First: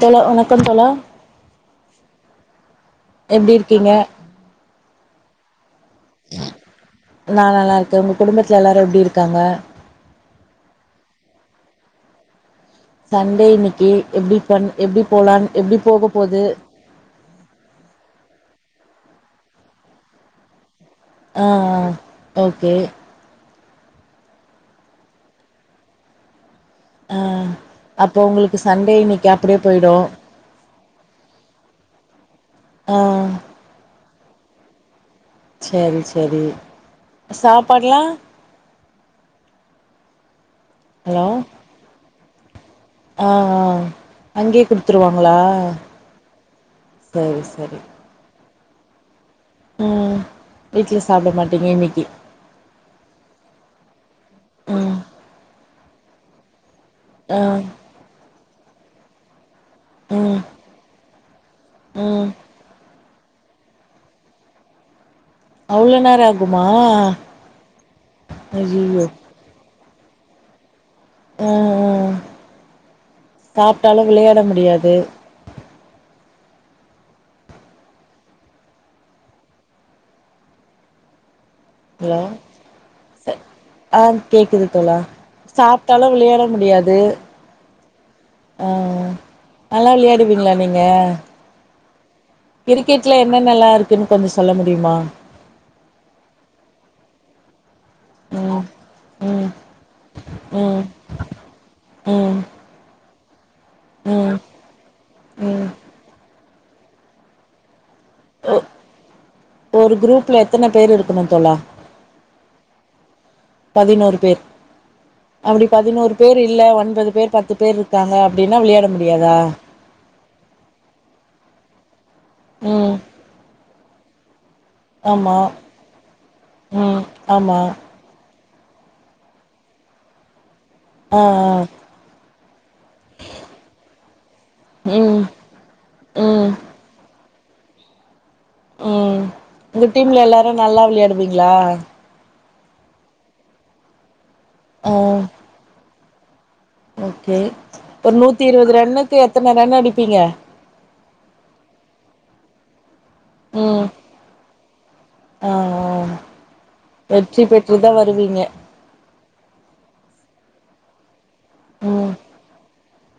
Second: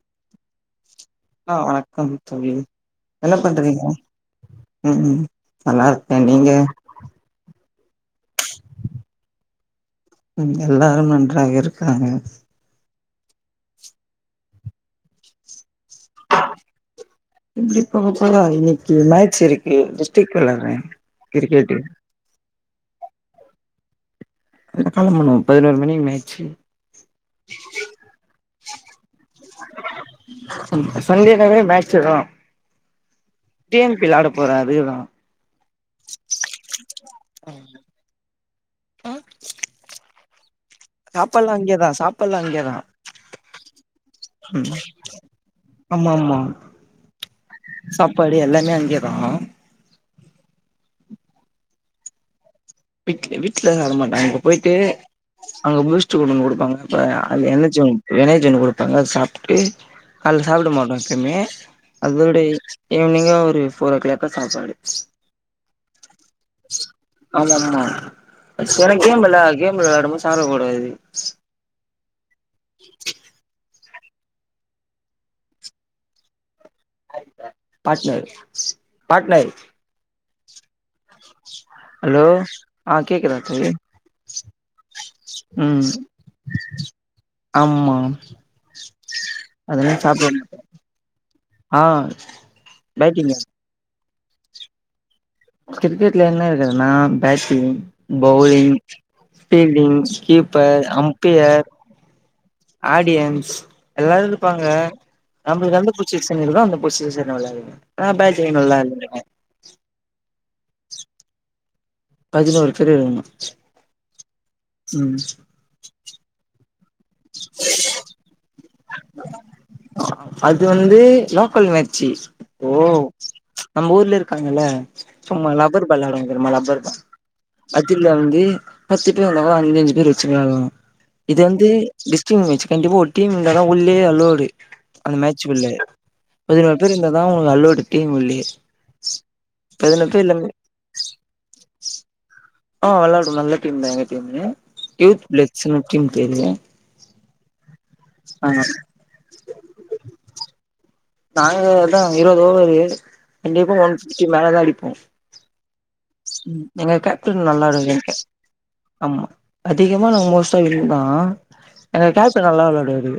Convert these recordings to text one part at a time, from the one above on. தோழா வணக்கம் தோழா என்ன எப்டி பண்றீங்க இருக்கீங்க ம் நல்லா இருக்கே நீங்க ந நல்லா இருக்க உங்க குடும்பத்தில் எல்லாரு எப்டி இருக்காங்க எல்லாரும் நன்றாக இருக்காங்க சண்டே இன்னிக்கு எப்டி பண் எப்டி போலான் எப்டி போக போது இப்ப போலா இன்னைக்கு மேச் இருக்கு டிஸ்டிக் வெளாற அ ஆ ஓகே காலம் பண்ணுவோ பதினோரு மணிக்கு மேய் அ அ அப்போ உங்ளுக்கு சண்டே இன்னைக்கு அப்டியே போயிடு சண்டேதடவையு மேச் இதுதா ஆ டிஎம்பி வெலாட போறா அதுலா சரி சரி சாப்பாடுலா ஹலோ சாப்பாடுல்லா இங்கேதா சாப்பாடுல்லா இங்கேதா ஆ ஆ அங்கேயே குடுத்துருவாங்களா ஆமா ஆமா சரி சரி சாப்பாடு எல்லாமே அங்கேதா ஆ வீட்ல சாப்ட மாட்டேங்க இன்னைக்கி வீட் வீட்ல அத மாட்டாங்க இங்க போயிட்டு ம் அங்க [unintelligible] கொண்டு குடுப்பாங்க அப்ப ஆ அது எண்ணெய் எண்ணெயச்சண்ணு குடுப்பாங்க அத சாப்ட ம் அதுல சாப்ட மாட்டோ எப்பவுமே ம் அதோட ஈவினிங்க ஒரு போர் ஓ கிளாக்கா சாப்பாடு அவ்ள நேரா ஆகு ஆமா ஆமா ஐயையோ எனக்கேம் பெல்லா கேம்ல விளாயாடும்போது சாப்புடகூடாது அ அ அ [unintelligible] அப்பாள விளையாட முடியாது பாட்னர் பாட்னர் ஹலோ ஆ கேக்குதா தோழி ஆ கேக்குது தோழா ம் சாப்டாலு விளையாட முடியாது ஆமா ஆ நல்லா அதெல்லா சாப்ட விளையாடுவீங்ளா மாட்டோ நீங்க ஆ கிரிக்கெட்ல பேட்டிங் என்னென்னலா இருக்குன்னு கொஞ்ச சொல்ல முடியுமா கிரிக்கெட்ல என்ன இருக்குதுனா பேட்டிங் ம் பௌலிங் ம் ஃப்ல்டிங் கீப்பர் ம் அம் பியர் ம் ஆடியன்ஸ்ஸு எல்லாரு ம் இருப்பாங்க ம் நம்ளுக்கு எந்த பொச்ஷன் இருக்குதோ அந்த பொச்ஷன் விளாடுவே ஆ பேட்டிங் நல்லா [unintelligible] ஒரு குரூப்ல எத்தன பேர் இருக்கணு தோழா பதினோரு பேரு இருக்குனு பதினோரு பேர் ம் அப்டி பதினோரு பேர் இல்ல ஒன்பது பேர் பத்து பேர் இருக்காங்க அப்டின்னா விளையாட முடியாதா அது வந்து லோக்கல் மேச்சி இப்போ ம் நம்ம ஊர்ல இருக்காங்கல்ல ஆமா சும்மா ரப்பர் பால் விளடுவாங்க தெர்மா ரப்பர் ம் ஆமா ப துல வந்து பத்து பேர் இருந்தகூட அஞ்ச அஞ்சு பேர் வச்சு விளட்டுல ஆ ஆ இத வந்து டிஸ்டிங் மேட்ச் கண்டிப்பா ஒரு டீம் இந்ததா உள்ளயே அல்லோடு அந்த ம் மேட் ச்சிகுள்ளே ம் பதினொரு பேர் இருந்தாதா உங்ளுக்கு அல்லோடு டீம்குள்ளியே ம் உங்க டீம்ல எல்லாரு நல்லா விளயாடுவீங்களா ஆ விளாடு நல்ல டீம்தா எங்க டீமு ஆ யூத் பிளட்சின்னு டீம் பேரு ஓகே ஒரு நூத்தி ஆ இருவது ரன்னுக்கு எத்தன ரன் அடிப்பீங்க நாங்க அதா இருவது ஓவரு கண்டிப்ப ம் ஒன் ஃபிப்டி மேல தா அடிப்போ ஆ ஆ ம் எங்க வெற்றி கேட்டன் நல்லா பெற்றுதா [unintelligible] வருவீங்க ஆமா அதிகமா நாங்க மோஸ்டா வின்னுதா எங்க ம் கேப்ட நல்லா விளாட்டுவாரு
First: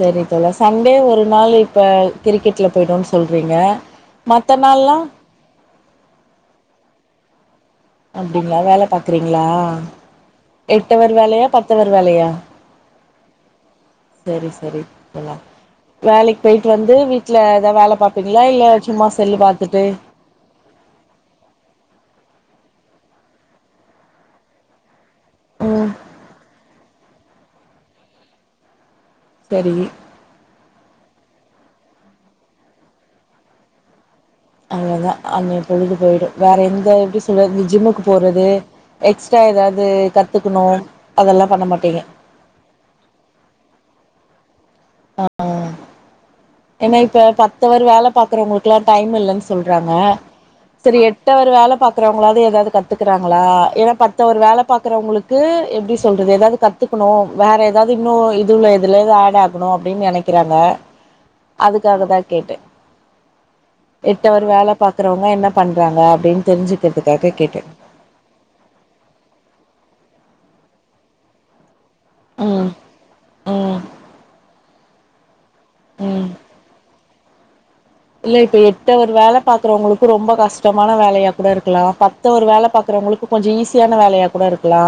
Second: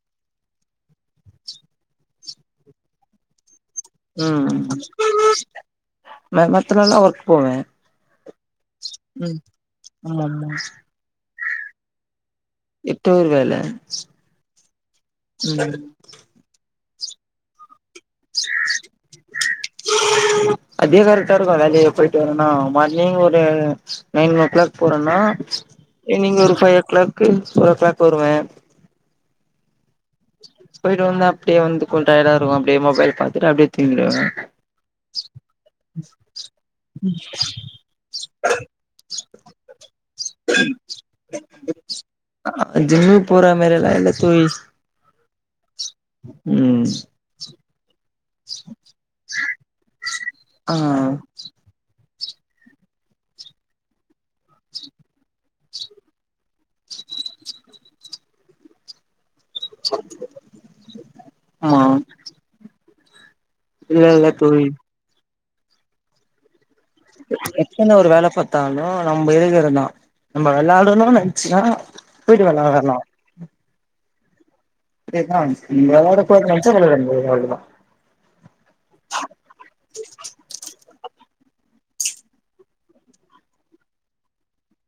செரி தோழா சண்டே ஒரு நாள் இப்ப கிரிக்கெட்டுல போய்டும்ன்னு சொல்றீங்க ம் மத்த ம் நாள்லா ம் நா மத்த நாள்ள ஒர்க்கு போவே அப்டிங்களா வேல ம் பாக்குறீங்களா ஆமா ஆமா எட்டவர் வேலையா பத்தவர் வேலையா எட்டு அவர்வேல செரி செரி தோழா வேலைக் போய்ட்டு வந்து வீட்டுல ஏதாவ் வேல பாப் பிங்ளா இல்ல சும்மா செல்லு பாத்துட்டு அதே கரெக்டா இருக்கு வேலையே போய்ட்டு வரனா மார்னிங் ஒரு நைன் ஓ க்ளாக் போறோன்னா ம் ஈவினிங் ஒரு five o'clock four o'clock வருவே சரிங்க போய்ட்டு வந்து அப்டியே வந்து கொஞ்ச டயர்டா இருக்கு அப்டியே மொபைல் பாத்துட்டு அப்டியே தூங்கிடுவே அவ்ளோதா அன்னைய பொழுது போய்டு வேற எந்த எப்டி சொல்றது இந்த ஜிம்முக்கு போறது எக்ஸ்ட்ரா ஏதாவ்து கத்துக்கணு அதெல்லா பண்ண மாட்டீங்க அ அ ஜிம்மு போற மாரியெல்லா இல்ல தோழி ஆ ஆ ம் ஏன்னா இப்ப பத்துவர் வேல பாக்குறவங்களுக்குல்லா டைம் இல்லன் சொல்றாங்க ஆ செரி எட்டவர் வேலை பாக்குறவங்களது ஏதாது கத்துக்கிறாங்களா என்னா பத்தவர் வேலை பாக்குறவங்களுக்கு எப்டி சொல்றது ஏதாது கத் துக்கணு வேறு ஏதாவ்து இன்னோ இதுல எதுலையாது ஆட் ஆகுணு அப்டின்னு நெனைக்கிறாங்க ஆமா அதுக்காக தா கேட்டே இல்ல இல்ல எட்டவர் தோழி வேல பாக்குறவங்க என்ன பண்றாங்க அப்டின்னு தெரிஞ்சுக்கிறதுக்காக கேட்டே பசங்க ஒரு வேல பாத்தாலு நம்ம [unintelligible] நம்ம விளாடணும்னு நெனைச்சுனா போய்ட்டு [unintelligible] ம் வர்ல ம் அதேதா இங்க ம் விளாடகூடாது நெனச்சா விள்ளாட முடியாது அவ்ளோதா இல்ல இப்ப எட்டவர் வேலை பாக்குறவங்களுக்கு ரொம்ப கஷ்டமான வேலையா கூட இருக்கலா பத் மத்த ஒரு வேலை பாக்கறவங்களுக்கு கொஞ்ச ஈஸியான வேலையா கூட இருக்கலா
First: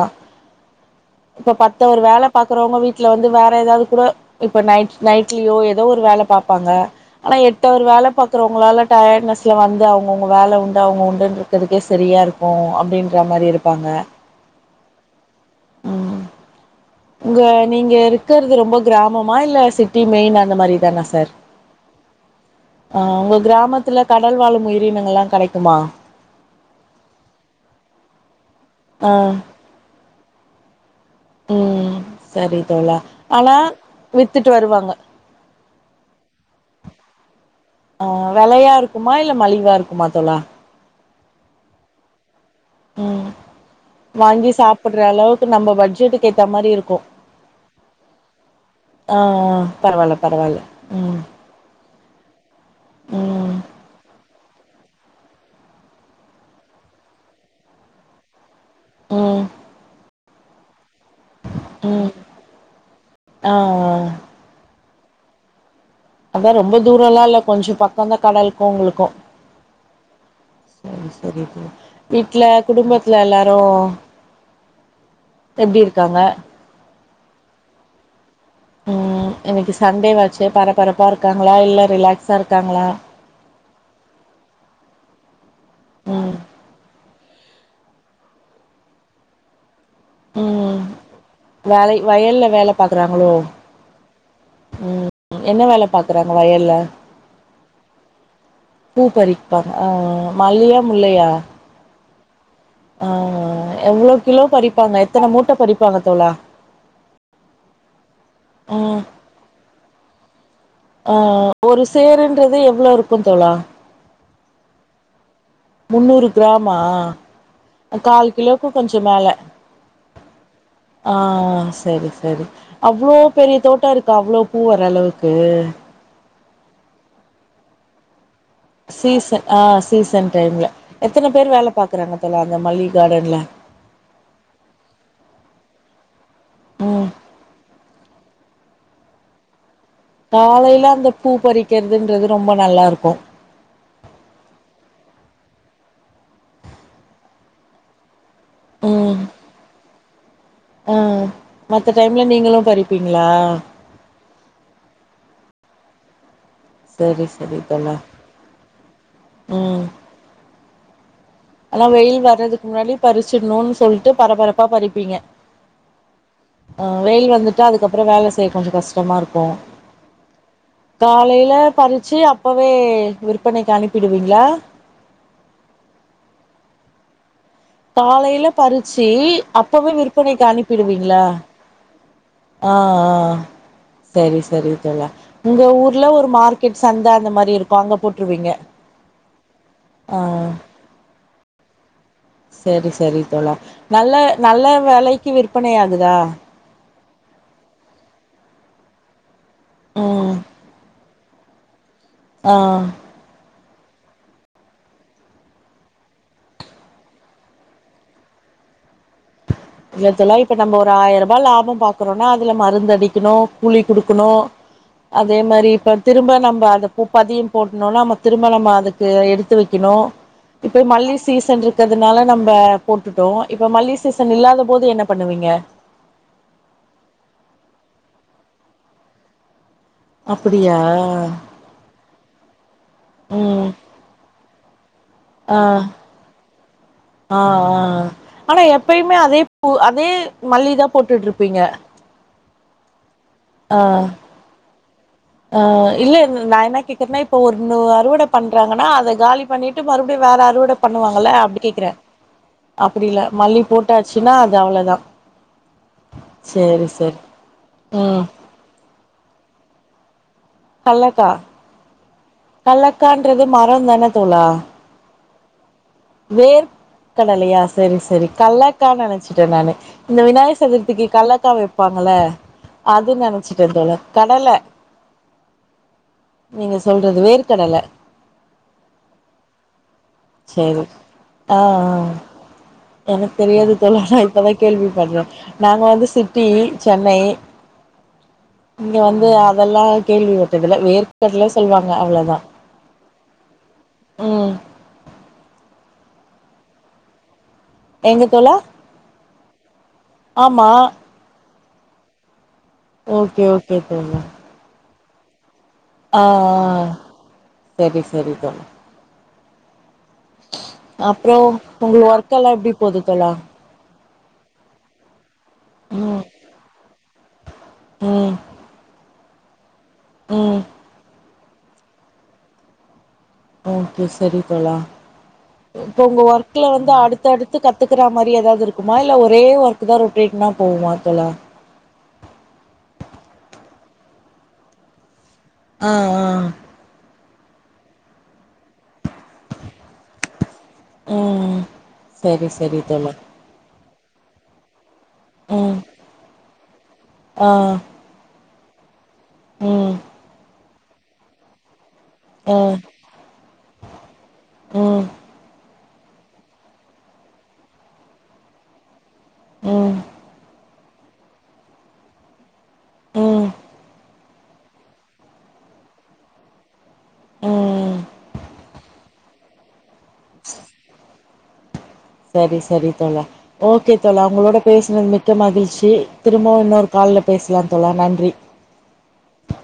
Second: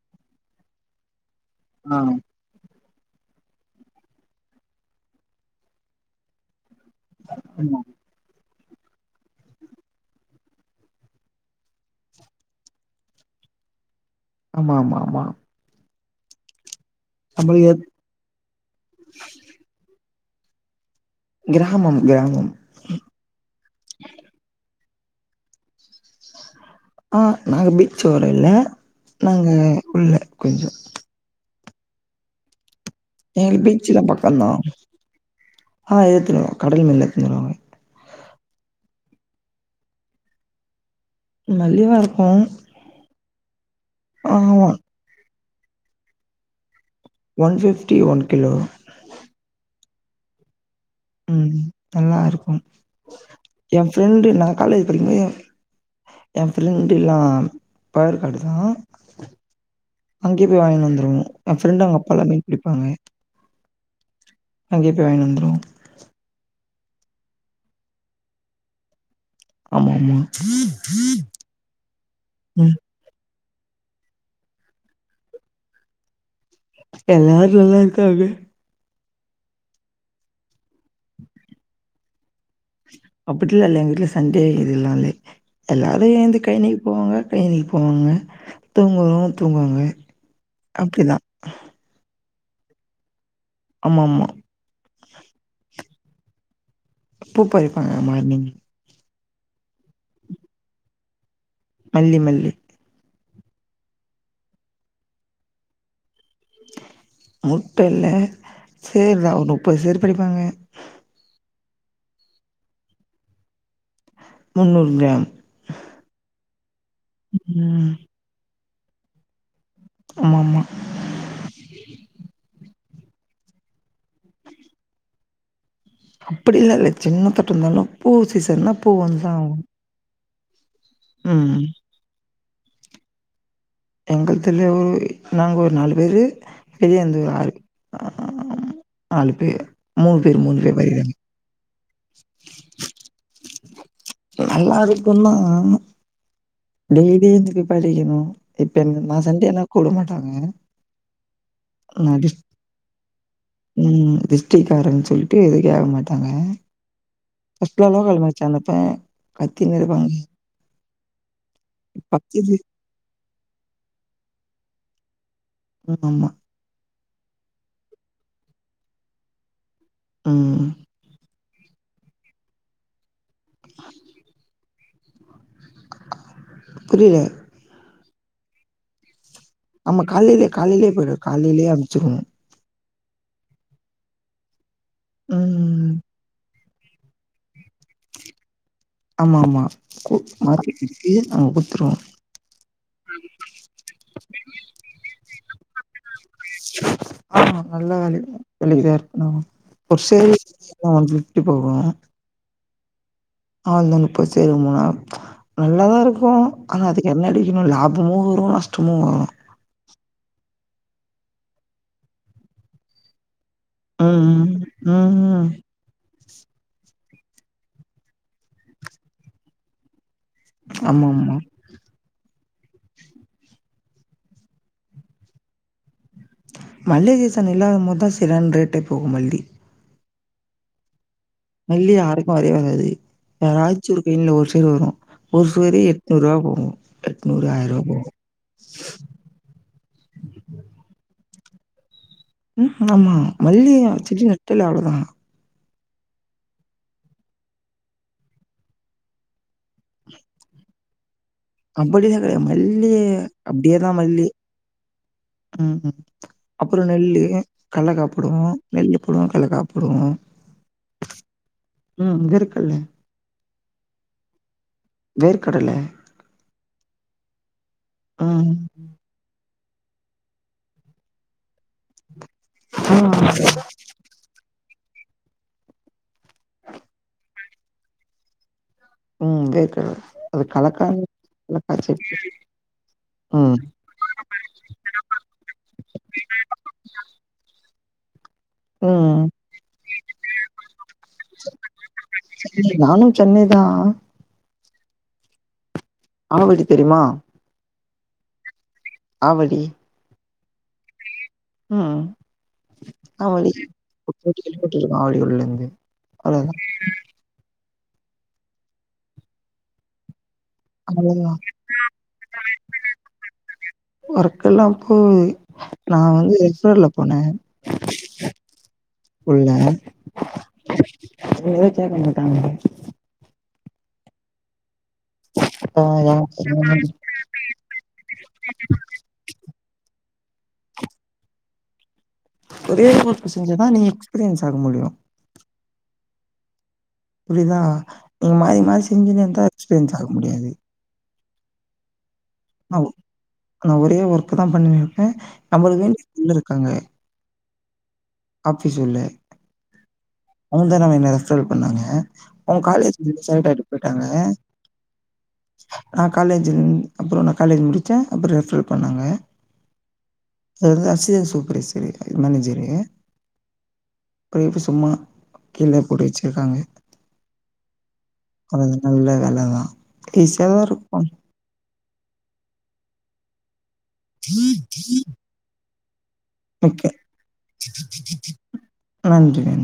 இப்ப பத்த ஆ ஒரு வேலை பாக்குறவங்க வீட்ல வந்து வேற எதாவது கூட இப்ப நைட் நைட்லயோ எதோ ஒரு வேலை பாப்பாங்க ஆனா எட்ட ஆமா வேல பாக்குறவங்களால டயட்னஸ்ல வந்து அவுங்கவுங்க வேல உண்டு அவுங்க உண்டுனு இருக்றதுக்கே செரியா இருக் கு அப்டின்ற மாரி இருப்பாங்க ஆமா ஆமா ஆமா ம் உங்க நம்மளுக்கு நீங்க இருக்கறது ரொம்ப கிராமமா இல்ல சிட்டி மெயின் அந்த மாரி தானா சார் கிராமம் கிராமம் உங்க கிராமத்துல கடல் வாழும் உயிரினங்கல்லா கெடைக்குமா ஆ நாங்க பீச் ஓர இல்ல ஆ நாங்க உள்ள கொஞ்சொ ம் சரி தோழா ஆனா எங்களுக்கு வித்துட்டு வருவாங்க அ எடுத்துனுருவாங் கடைலந்து எடுத்துன் வந்ருவாங்க ஆ வெலையா இருக்குமா இல்ல மலிவா இருக்குமா தோழா மலிவா இருக்கு ம் வாங்கி ஆமா சாப்படுற அளவுக்கு நம்ப பட்ஜெட்டுக்கேத்தா மாரி இருக்கு ஒன் ஃபிஃப்டி ஒன் கிலோ அ அ பரவால பரவால ம் ம் நல்லா இருக்கும் ம் எ ஃப்ரெண்டு் நா காலேஜ் படிக்கும்போது எ எ ஃப்ரெண்டுல்லா பயர் காடுதா ம் அங்கயே போய் வாங்கினு வந்துருவோ எ ஃப்ரெண்டு அவுங்க ம் அப்பாலா மீன் பிடிப்பாங்க ஆ அ அங்கயே போய் வாங்கினு வந்துருவோ அதா ரொம்ப தூரல்லா இல்ல கொஞ்ச பக்கந்தா கடலுக்கு உங்களுக்கு ஆமாமா [unintelligible] வீட்ல குடும்பத்துல எல்லாரு எப்டி இருக்காங்க எல்லாரு நல்லாருக்காங்க ம் இன்னக்கி சண்டே வாச்சே பரபரப்பா இருக்காங்களா இல்ல ரிலாக்ஸா இருக்காங்களா அப்டிலா இல்லே எங்க வீட்ல சண்டே இதிலா இல்லே எல்லாரு ம் எழுந்து கழனிக்கு போவாங்க கழனிக்கு போவாங்க தூங்குறவங்க தூங்குவாங்க அப்டிதா வலை வயல்ல வேல பாக்கறாங்களோ ஆமாமா ம் என்ன வேல பாக்கறாங்க வயல்ல பூ பொறிப்பாங்க மார்னிங் பூ பறிப்பாங்க ஆ மல்லியா முல்லையா மல்லி மல்லி அ அ எவ்ளோ கிலோ பறிப்பாங்க எத்தன மூட்ட பறிப்பாங்க தோழா முட்டல்ல ம் சேர் தா ஒரு முப்பது சேர் பறிப்பாங்க அ ஒரு சேருன்றது எவ்ளோ இருக்கு தோழா முன்னூறு கிராம் முன்னூறு கிராம் மா ம் கால் கிலோவுக்கு கொஞ்சோ மேல ஆமாமா ஆ செரி செரி அவ்ளோ பெரிய தோட்டோ இருக்கா அவ்ளோ பூ வர அளவுக்கு அப்படிலா இல்ல சின்னத்தோட்டன்னாலு பூ சீசன்னா பூ வந்துதா சீசன் ஆகு அ சீசன் டைம்ல எத்தன பேர் ம் வேல பாக்குறாங்க தோழா அந்த மல்லி காடன்ல எங்கத்துல ஒரு நாங்க ஒரு நாலு பேரு ம் வெளியேந்து ஒரு ஆறு அ நாலு பே காலைல அந்த பூப் பறிக்கறதுன்றது ரொம்ப நல்லாருக்கு நல்லாருக்குந்தா டெய்லிக்கி எந்துக்கு பறிக்கணு இப்போ என் நா ம் சண்டேன்னா கூப்ட மாட்டாங்க ஆ மத்த நா டைம்ல டிஸ் நீங்கதா பறிப்பீங்ளா ம் மிஷ்டேக் ஆயிருன் சொல்லிட்டு எதுலயு ஏற மாட்டாங்க சரி சரி ஃபஸ்ட் தோழா எவ்ளோ தெரிமா வச்சாங்க அப்ப பத்து இருவது ரூவானு அதா வெயில் பச்சது வர்றதுக்கு முன்னாடி பறிச்சிடணுன் சொல்லிட்டு பரபரப்பா பறிப்பீங்க ம் ஆமா ஆ வெயில் வந்துட்டா அதுக்கப்புறோ வேல செய்ய கொஞ்சொ கஷ்டமாருக்கு ம் ம் காலேல பறிச்சு அப்பவே விற்பனைக்கு அனுப்பிடுவீங்கிளா புரில காலேல பறிச்சு அப்பவே ஆமா விற்பனைக்கு காலையிலே காலையிலே போயிடு அனுப்பிடுவீங்கிளா காலையிலயே அனுப்ச்சிருவோ ஆ அ சரி சரி தோழா உங்க ம் ஊர்ல ஒரு மார்க் கெட் சந்த அந்த மாரி இருக்கு அங்க போட்ருவீங்க ஆ அ தி அ வித்துருவோ செரி செரி தோழா நல்ல நல்ல வெலைக்கு விற்பனை ஆகுதா ஆ நல்ல வெல [unintelligible] ஒரு ம் சுவரிக்கு வந்து ட்டு போவே ஆ அதுல நுப்பது சுவரி மூனா நல்லா தா இருக்கு ஆனா அதுக்கு என்ன கெடிக்கணு லாபமு வரு நஷ்டமு வரு இல்ல தோழா இப்ப நம்ம ஒரு ஆயர்ரூபா லாபம் பாக்கறோன்னா அதுல மருந்தடிக்கணு கூலி குடுக்கணு ம் ம் அதே ம் மாரி இப்ப திரும்ப நம்ம அந்த பூ பதியம் போட்ணுனா நம்ம திரும்ப நம்ம அதுக்கு எடுத்து வைக்கணு இப்போ ஆமா மல்லி ஆமா சீஸன் இருக்கிறதுனால நம்ம போட்டுட்டோ இப்ப மல்லி சீசன் இல்லாத போது என்ன பண்ணுவீங்க மல்லி சீஸன் இல்லாத போதா சரியான ரேட்டே போகும் மல்லி அப்புடியா மல்லி யாருக்கும் வரவே வராது யாராச்சு கின்ல ஒரு சேர் வரு ஒரு ஆ சுவரி எட்நூறு ரூபா போவு ஆ எட்நூறு ஆயிரூபா போவு ஆ ஆனா எப்பயும் பூ அதே மல்லிதா போட்டுட்டு ருப்பீங்க ம் ஆமா மல்லிய ஆ வச்சுட்டு நெட்டால அவ்ளதா ஆ இல்ல ந நா என்னா கேக்குறேன்னா இப்ப ஒன்னு அறுவட பண்றாங்கன்னா அத காலி பண்ணிட்டு மறுபடியு வேற அறுவட பண்ணுவாங்கல்ல அப்டி கேக்குறே அப்படிலா கெடையாது மல்லி அப்புடி இல்ல மல்லி போட்டாச்சுன்னா அது அவ்ளதா ம் ம் அப்பறோ நெல்லு கனகா ம் போடுவோ நெல்லு போடுவோ கல்லக்கா போடுவோ கல்லக்கா ம் வேர்க்கல்ல கல்லக்கான்றது மரம் தான தோழா வேர்க்கடல வேர்க்கடலையா சரி சரி ம் கல்லக்கா நெனச்ச ட்ட நானு இந்த விநாயக சதுர்த்திக்கு கல்லக்கா வைப்பாங்கள ஆ அது நெனச்சுட்ட தோழா கடல நீங்க சொல்றது வேர்க்கடல ம் வேர்க்கடல அது சேரி கல்லக்கா ஆ கல்லக்கா ஆ செடி எனக் ம் தெரியாது தோழா நா இப்பதா கேள்வி பட்ற நாங்க வந்து சிட்டி சென்னை இங்க ம் வந்து அதெல்லா கேள்வி பட்டதில்ல வேர்க்கடல சொல்லுவாங்க அவ்ளோ தா ம் சென்னைதா ம் ஆவடி தெரிமா எங்க தோழா ஆவடி ஆமா ம் ஓகே ஓகே தோழா கேள்விபட்ருக்கிங்களா ஆவடில இருந்து ஆ அவ்ளோதா ஆ சேரி சேரி தோழா அவ்ளோதா அப்புறோ உங்க ஒர்க்கெல்லா எப்டி போது தோழா ஒர்க்கெல்லாம் போது நா ம் வந்து எக்ஸ்வேர்ட்ட்ல போன ம் உள்ள ம் அங்கயே சேக்கமாட்டாங்க ஓகே சரி தோழா ஆ இப்ப உங்க ஒர்க்குல வந்து அடுத்தடுத்து த்து கத்துக்கற மாரி ஏதாவது இருக்குமா இல்ல ஒரே ஒர்க்குதா ரொட்டீனா போகுமா தோழா ஒரே ஒர்க் செஞ்சாதா நீங்க எக்ஸ்பீரியன்ஸ் ஆக முடியும் ஆ ஆ புரியுதா நீங்க மாறி மாறி செஞ்சுன்னந்தா எக்ஸ்பீரியன்ஸ் ஆக முடியாது ம் சரி நா சரி தோழா நா ஒரே ஒர்க் தான் பண்ணிருப்ப ம் நம்மளுக்கு வேண்டிய [unintelligible] ஆ ஆபீஸ் உள்ள ம் அவுங்க தா மேம் என்ன ரெஃப்ரல் பண்ணாங்க ஆ அவுங்க ம் காலேஜ் [unintelligible] ஆகிட்டு போயிட்டாங்க ம் நா காலேஜ்ந்து அப்புறம் நா காலேஜ் முடிச்ச அப்புறம் ரெஃப்ரல் பண்ணாங்க ம் [unintelligible] சூப்பர்வைசரு மேனேஜரு அப்புறோ எதுக்கு சும்மா கீழ போட்டு வச்சிருக்காங்க ம் அது நல்ல வேலதான் ஈசியாதா இருக்கு சரி சரி தோழா ஓகே தோழா உங்களோட பேசினது மிக்க மகிழ்ச்சி திரும்பவும் ஓகே இன்னொரு கால்ல பேசலாம் தோழா நன்றி நன்றி